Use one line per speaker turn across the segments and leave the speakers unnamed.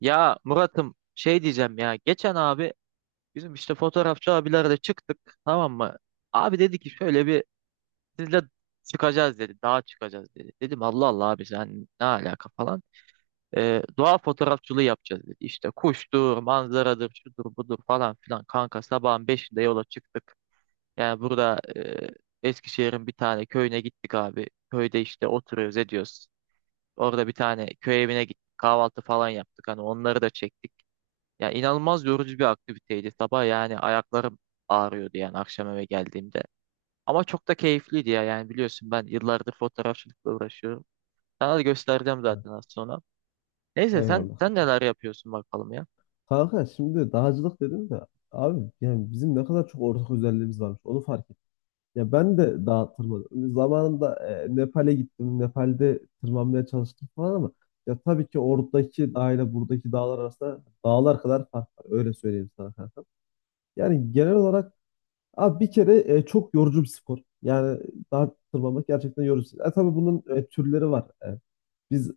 Ya Murat'ım şey diyeceğim ya geçen abi bizim işte fotoğrafçı abilerle çıktık tamam mı? Abi dedi ki şöyle bir sizle çıkacağız dedi dağa çıkacağız dedi. Dedim Allah Allah abi sen ne alaka falan. Doğa fotoğrafçılığı yapacağız dedi. İşte kuştur, manzaradır, şudur budur falan filan kanka sabahın 5'inde yola çıktık. Yani burada Eskişehir'in bir tane köyüne gittik abi. Köyde işte oturuyoruz ediyoruz. Orada bir tane köy evine gittik kahvaltı falan yaptık hani onları da çektik. Ya inanılmaz yorucu bir aktiviteydi. Sabah yani ayaklarım ağrıyordu yani akşam eve geldiğimde. Ama çok da keyifliydi ya yani biliyorsun ben yıllardır fotoğrafçılıkla uğraşıyorum. Sana da göstereceğim
Evet.
zaten az sonra. Neyse sen
Eyvallah.
sen neler yapıyorsun bakalım ya.
Kanka şimdi dağcılık dedim de abi, yani bizim ne kadar çok ortak özelliğimiz varmış onu fark ettim. Ya ben de dağa tırmanıyorum. Zamanında Nepal'e gittim. Nepal'de tırmanmaya çalıştım falan ama ya tabii ki oradaki dağ ile buradaki dağlar arasında dağlar kadar fark var. Öyle söyleyeyim sana kanka. Yani genel olarak abi bir kere çok yorucu bir spor. Yani dağ tırmanmak gerçekten yorucu. Tabii bunun türleri var. Biz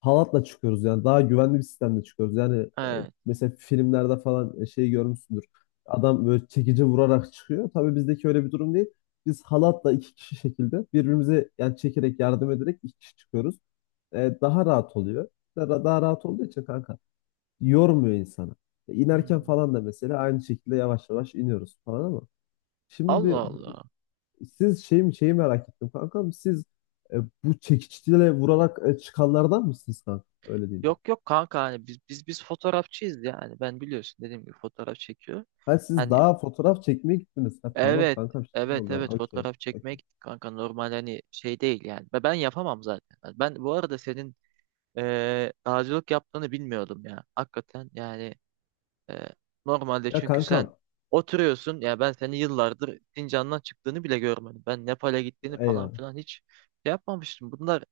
halatla çıkıyoruz, yani daha güvenli bir sistemle çıkıyoruz. Yani
Evet.
mesela filmlerde falan şey görmüşsündür. Adam böyle çekici vurarak çıkıyor. Tabii bizdeki öyle bir durum değil. Biz halatla iki kişi şekilde birbirimize yani çekerek yardım ederek iki kişi çıkıyoruz. Daha rahat oluyor. Daha rahat olduğu için kanka yormuyor insanı. E, inerken
Hmm.
falan da mesela aynı şekilde yavaş yavaş iniyoruz falan ama şimdi
Allah Allah.
siz şey mi şeyi merak ettim kankam, siz e, bu çekiçle vurarak çıkanlardan mısınız kanka? Öyle değil.
Yok yok kanka hani biz fotoğrafçıyız yani. Ben biliyorsun dediğim gibi fotoğraf çekiyor.
Ha siz
Hani
daha fotoğraf çekmeye gittiniz. Ha tamam
evet
kankam, şimdi
evet
oldu.
evet
Okey.
fotoğraf çekmeye
Okey.
gittik kanka normal hani şey değil yani. Ve ben yapamam zaten. Hani ben bu arada senin dağcılık yaptığını bilmiyordum ya. Hakikaten yani e, normalde
Ya
çünkü sen
kankam,
oturuyorsun ya ben seni yıllardır Sincan'dan çıktığını bile görmedim. Ben Nepal'e gittiğini falan
eyvallah.
filan hiç şey yapmamıştım. Bunlar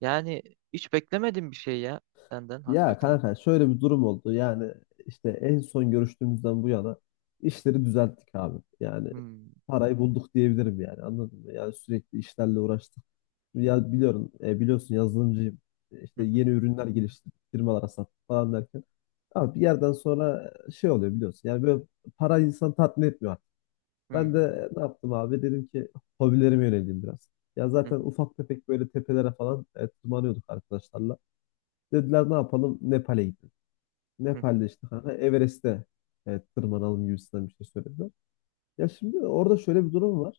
yani hiç beklemedim bir şey ya senden
Ya
hakikaten.
kanka, şöyle bir durum oldu. Yani işte en son görüştüğümüzden bu yana işleri düzelttik abi. Yani
Hmm.
parayı bulduk diyebilirim, yani anladın mı? Yani sürekli işlerle uğraştık. Ya biliyorum, biliyorsun yazılımcıyım.
Hı
İşte
hı.
yeni ürünler geliştirdik, firmalara sattık falan derken. Abi bir yerden sonra şey oluyor biliyorsun. Yani böyle para insan tatmin etmiyor. Ben
Hmm.
de ne yaptım abi? Dedim ki hobilerime yöneleyim biraz. Ya
Hı
zaten
hı.
ufak tefek böyle tepelere falan tırmanıyorduk arkadaşlarla. Dediler ne yapalım? Nepal'e gidelim.
Hı hı.
Nepal'de işte kanka Everest'e tırmanalım gibisinden bir şey söylediler. Ya şimdi orada şöyle bir durum var.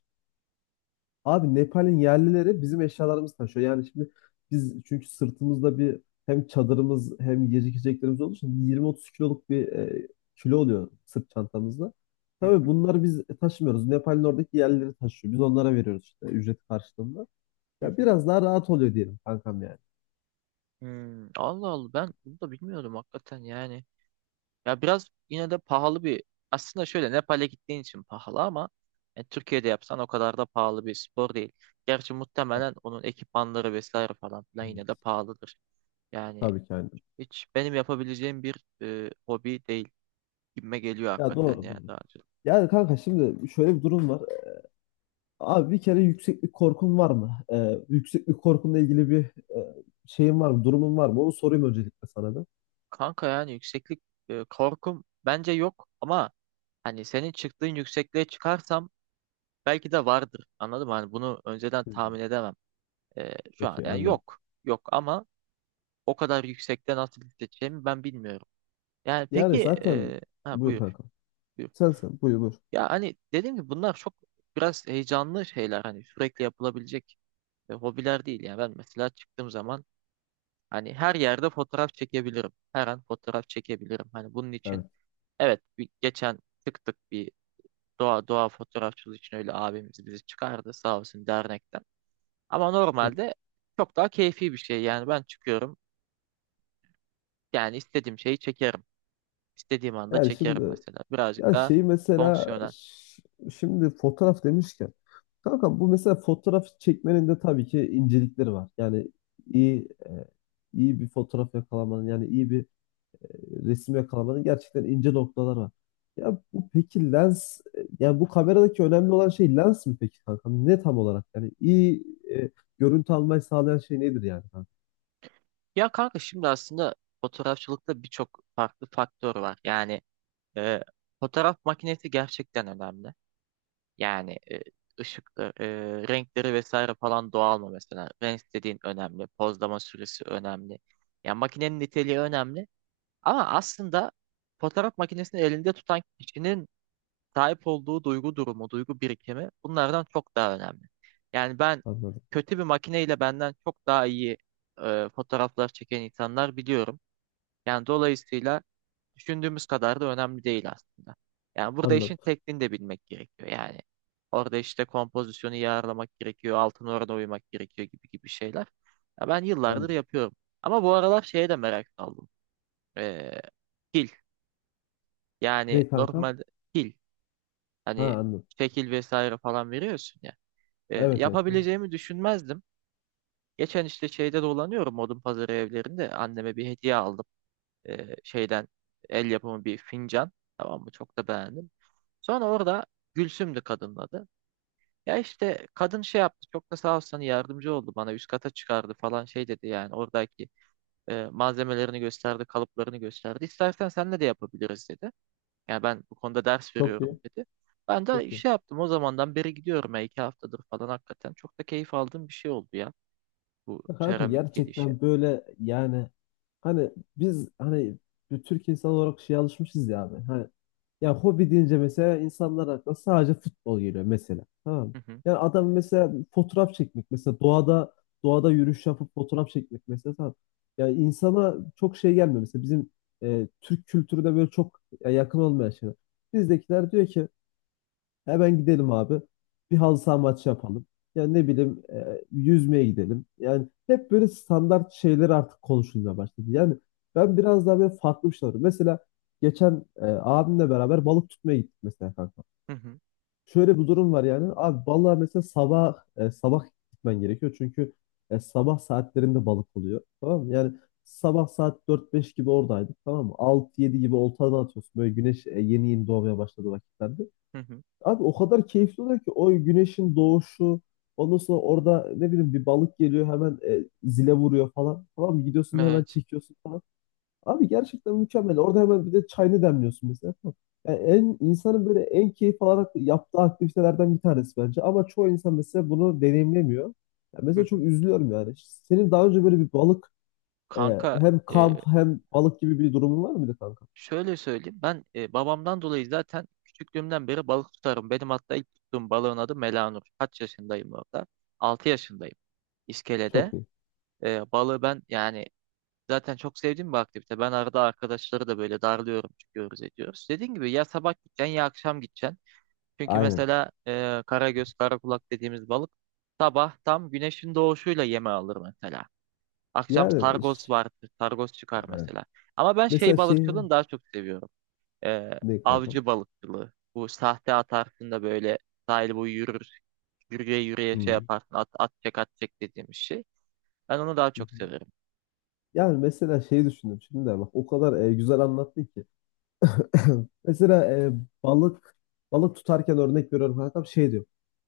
Abi Nepal'in yerlileri bizim eşyalarımızı taşıyor. Yani şimdi biz çünkü sırtımızda bir hem çadırımız hem yiyecek içeceklerimiz olduğu için yirmi otuz kiloluk bir kilo oluyor sırt çantamızda.
Hı
Tabii
hı.
bunları biz taşımıyoruz. Nepal'in oradaki yerlileri taşıyor. Biz onlara veriyoruz işte ücret karşılığında.
Hı
Ya
hı.
biraz daha rahat oluyor diyelim kankam, yani.
Hmm. Allah Allah ben bunu da bilmiyordum hakikaten yani. Ya biraz yine de pahalı aslında şöyle Nepal'e gittiğin için pahalı ama yani Türkiye'de yapsan o kadar da pahalı bir spor değil. Gerçi
Evet.
muhtemelen onun ekipmanları vesaire falan filan yine de pahalıdır. Yani
Tabii ki aynen.
hiç benim yapabileceğim bir hobi değil gibime geliyor
Ya
hakikaten
doğru
yani
doğru.
daha önce.
Yani kanka şimdi şöyle bir durum var. Abi bir kere yükseklik korkun var mı? Yükseklik korkunla ilgili bir e, şeyin var mı? Durumun var mı? Onu sorayım öncelikle sana da.
Kanka yani yükseklik korkum bence yok ama hani senin çıktığın yüksekliğe çıkarsam belki de vardır. Anladın mı? Hani bunu önceden
Hmm.
tahmin edemem. Şu an
Okey,
yani
anladım.
yok. Yok ama o kadar yüksekte nasıl hissedeceğimi ben bilmiyorum. Yani
Yani
peki
zaten, buyur
buyur,
kanka.
buyur.
Sen buyur buyur.
Ya hani dediğim gibi bunlar çok biraz heyecanlı şeyler hani sürekli yapılabilecek hobiler değil. Yani ben mesela çıktığım zaman hani her yerde fotoğraf çekebilirim. Her an fotoğraf çekebilirim. Hani bunun için
Evet.
evet bir, geçen çıktık bir doğa fotoğrafçılığı için öyle abimiz bizi çıkardı sağ olsun dernekten. Ama
Çok.
normalde çok daha keyfi bir şey. Yani ben çıkıyorum yani istediğim şeyi çekerim. İstediğim anda
Yani
çekerim
şimdi
mesela. Birazcık
yani
daha
şeyi mesela
fonksiyonel.
şimdi fotoğraf demişken kanka bu mesela fotoğraf çekmenin de tabii ki incelikleri var. Yani iyi e, iyi bir fotoğraf yakalamanın, yani iyi bir e, resim yakalamada gerçekten ince noktalar var. Ya bu peki lens, yani bu kameradaki önemli olan şey lens mi peki kanka? Ne tam olarak? Yani iyi e, görüntü almayı sağlayan şey nedir yani kanka?
Ya kanka şimdi aslında fotoğrafçılıkta birçok farklı faktör var. Yani e, fotoğraf makinesi gerçekten önemli. Yani ışıkları, renkleri vesaire falan doğal mı mesela? Renk dediğin önemli. Pozlama süresi önemli. Yani makinenin niteliği önemli. Ama aslında fotoğraf makinesini elinde tutan kişinin sahip olduğu duygu durumu, duygu birikimi bunlardan çok daha önemli. Yani ben
Anladım.
kötü bir makineyle benden çok daha iyi fotoğraflar çeken insanlar biliyorum. Yani dolayısıyla düşündüğümüz kadar da önemli değil aslında. Yani burada işin
Anladım.
tekniğini de bilmek gerekiyor. Yani orada işte kompozisyonu iyi ayarlamak gerekiyor, altın orana uymak gerekiyor gibi gibi şeyler. Ya ben yıllardır
Anladım.
yapıyorum. Ama bu aralar şeye de merak saldım. Ee, pil. Yani
Ne kanka?
normal pil.
Ha
Hani
anladım.
şekil vesaire falan veriyorsun ya. E,
Evet evet. Evet.
yapabileceğimi düşünmezdim. Geçen işte şeyde dolanıyorum odun pazarı evlerinde. Anneme bir hediye aldım. Şeyden el yapımı bir fincan. Tamam mı? Çok da beğendim. Sonra orada Gülsüm'dü kadının adı. Ya işte kadın şey yaptı. Çok da sağ olsun hani yardımcı oldu bana. Üst kata çıkardı falan şey dedi yani. Oradaki malzemelerini gösterdi, kalıplarını gösterdi. İstersen senle de yapabiliriz dedi. Yani ben bu konuda ders
Çok
veriyorum
iyi.
dedi. Ben de
Çok iyi.
şey yaptım o zamandan beri gidiyorum ya 2 haftadır falan hakikaten. Çok da keyif aldığım bir şey oldu ya bu
Ya kanka
seramik gelişi.
gerçekten böyle yani hani biz hani bir Türk insan olarak şeye alışmışız ya abi. Hani ya hobi deyince mesela insanlar aklına sadece futbol geliyor mesela. Tamam mı?
Hı hı,
Yani adam mesela fotoğraf çekmek mesela doğada yürüyüş yapıp fotoğraf çekmek mesela tamam. Yani insana çok şey gelmiyor mesela bizim Türk kültürüne böyle çok yakın olmayan şeyler. Bizdekiler diyor ki hemen gidelim abi. Bir halı saha maçı yapalım. Yani ne bileyim yüzmeye gidelim. Yani hep böyle standart şeyler artık konuşulmaya başladı. Yani ben biraz daha böyle farklı bir şey arıyorum. Mesela geçen abimle beraber balık tutmaya gittik mesela kanka.
hı hı,
Şöyle bir durum var yani. Abi balığa mesela sabah gitmen gerekiyor. Çünkü sabah saatlerinde balık oluyor. Tamam mı? Yani sabah saat dört beş gibi oradaydık. Tamam mı? 6 yedi gibi oltadan atıyorsun. Böyle güneş yeni yeni doğmaya başladı vakitlerde.
hı hı.
Abi o kadar keyifli oluyor ki o güneşin doğuşu, ondan sonra orada ne bileyim bir balık geliyor hemen zile vuruyor falan. Tamam mı? Gidiyorsun hemen
Evet.
çekiyorsun falan. Abi gerçekten mükemmel. Orada hemen bir de çayını demliyorsun mesela. Tamam. Yani en insanın böyle en keyif alarak yaptığı aktivitelerden bir tanesi bence. Ama çoğu insan mesela bunu deneyimlemiyor. Yani
Hı
mesela çok
hı.
üzülüyorum yani. Senin daha önce böyle bir balık
Kanka
hem kamp
e,
hem balık gibi bir durumun var mıydı kanka?
şöyle söyleyeyim ben babamdan dolayı zaten küçüklüğümden beri balık tutarım. Benim hatta ilk tuttuğum balığın adı Melanur. Kaç yaşındayım orada? 6 yaşındayım.
Çok
İskelede.
iyi.
Balığı ben yani zaten çok sevdiğim bir aktivite. Ben arada arkadaşları da böyle darlıyorum, çıkıyoruz ediyoruz. Dediğim gibi ya sabah gideceksin ya akşam gideceksin. Çünkü
Aynen.
mesela karagöz, karakulak dediğimiz balık sabah tam güneşin doğuşuyla yeme alır mesela. Akşam
Yani
sargos vardır, sargos çıkar
evet.
mesela. Ama ben
Mesela
şey
şey
balıkçılığını daha çok seviyorum. E,
ne kanka?
avcı balıkçılığı. Bu sahte atarsın da böyle sahil boyu yürür, yürüye yürüye şey
Hmm.
yaparsın, at, at çek at çek dediğimiz şey. Ben onu daha
Hı
çok
hı.
severim.
Yani mesela şeyi düşündüm şimdi de bak o kadar güzel anlattı ki. Mesela balık balık tutarken örnek veriyorum kankam şey diyor.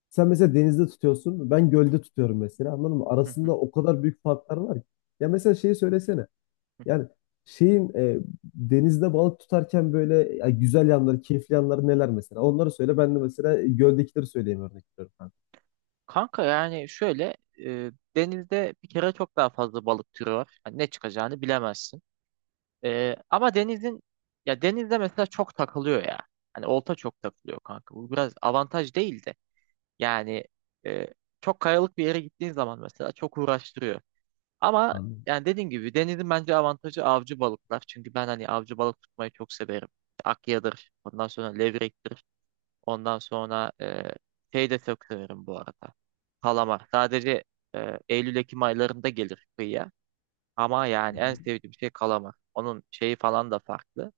Sen mesela denizde tutuyorsun, ben gölde tutuyorum mesela, anladın mı? Arasında o kadar büyük farklar var ki. Ya mesela şeyi söylesene. Yani şeyin denizde balık tutarken böyle ya güzel yanları, keyifli yanları neler mesela? Onları söyle, ben de mesela göldekileri söyleyeyim örnek veriyorum kankam.
Kanka yani şöyle e, denizde bir kere çok daha fazla balık türü var. Yani ne çıkacağını bilemezsin. Ama denizin ya denizde mesela çok takılıyor ya. Hani olta çok takılıyor kanka. Bu biraz avantaj değil de. Yani e, çok kayalık bir yere gittiğin zaman mesela çok uğraştırıyor. Ama yani dediğim gibi denizin bence avantajı avcı balıklar. Çünkü ben hani avcı balık tutmayı çok severim. İşte Akya'dır, ondan sonra levrektir. Ondan sonra şey de çok severim bu arada. Kalamar. Sadece Eylül-Ekim aylarında gelir kıyıya. Ama yani en
Anladım.
sevdiğim şey kalamar. Onun şeyi falan da farklı.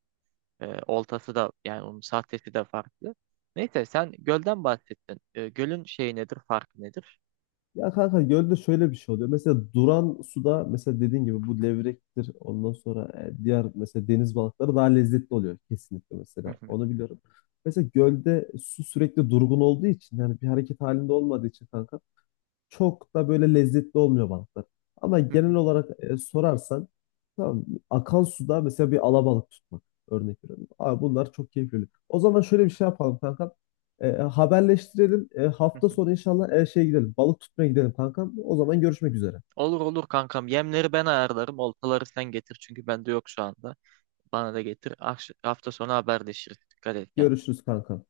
Oltası da yani onun sahtesi de farklı. Neyse sen gölden bahsettin. Gölün şeyi nedir, farkı nedir?
Ya kanka gölde şöyle bir şey oluyor. Mesela duran suda mesela dediğin gibi bu levrektir. Ondan sonra diğer mesela deniz balıkları daha lezzetli oluyor kesinlikle
Hı
mesela.
hı,
Onu biliyorum. Mesela gölde su sürekli durgun olduğu için, yani bir hareket halinde olmadığı için kanka çok da böyle lezzetli olmuyor balıklar. Ama
hı
genel
hı,
olarak sorarsan, tamam mı? Akan suda mesela bir alabalık tutmak örnek veriyorum. Abi bunlar çok keyifli. O zaman şöyle bir şey yapalım kankam. Haberleştirelim. E,
hı
hafta
hı.
sonu inşallah şey gidelim. Balık tutmaya gidelim kankam. O zaman görüşmek üzere.
Olur olur kankam. Yemleri ben ayarlarım. Oltaları sen getir çünkü bende yok şu anda. Bana da getir. Hafta sonu haberleşiriz. Dikkat et kendine.
Görüşürüz kankam.